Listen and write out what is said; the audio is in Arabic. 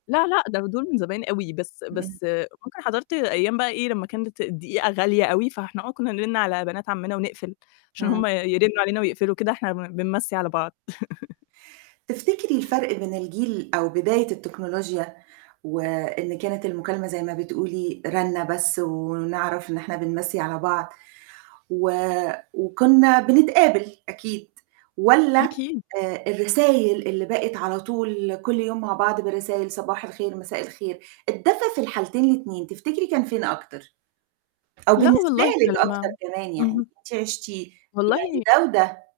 لا، لأ، ده دُول من زمان أوي، بس امم. بس ممكن حَضرت أيام بقى إيه لمّا كانت الدقيقة غالية أوي، فإحنا آه كنّا نرِن على بنات عَمّنا ونقفل، عشان امم. هُم يرّنوا علينا ويقفلوا، كده إحنا ب بنمَّسي على بعض. تفتكري الفَرق بين الجيل أو بداية التكنولوجيا، وإن كانت المكالمة زي ما بتقولي رنة بس ونعرف إن إحنا بنمَّسي على بعض، و وكنّا بنتقابل أكيد والّا أكيد. آآ الرسايل اللي بقت على طول كلّ يوم مع بعض بالرسايل: "صباح الخير، مساء الخير". الدفا في الحالتين الاتنين تفتكري كان فين أكتر؟ أو لا بالنسبة والله إحنا لِك أكتر لمّا كمان يعني اهم. أنتِ عِشتِيه يعني والله ده وده؟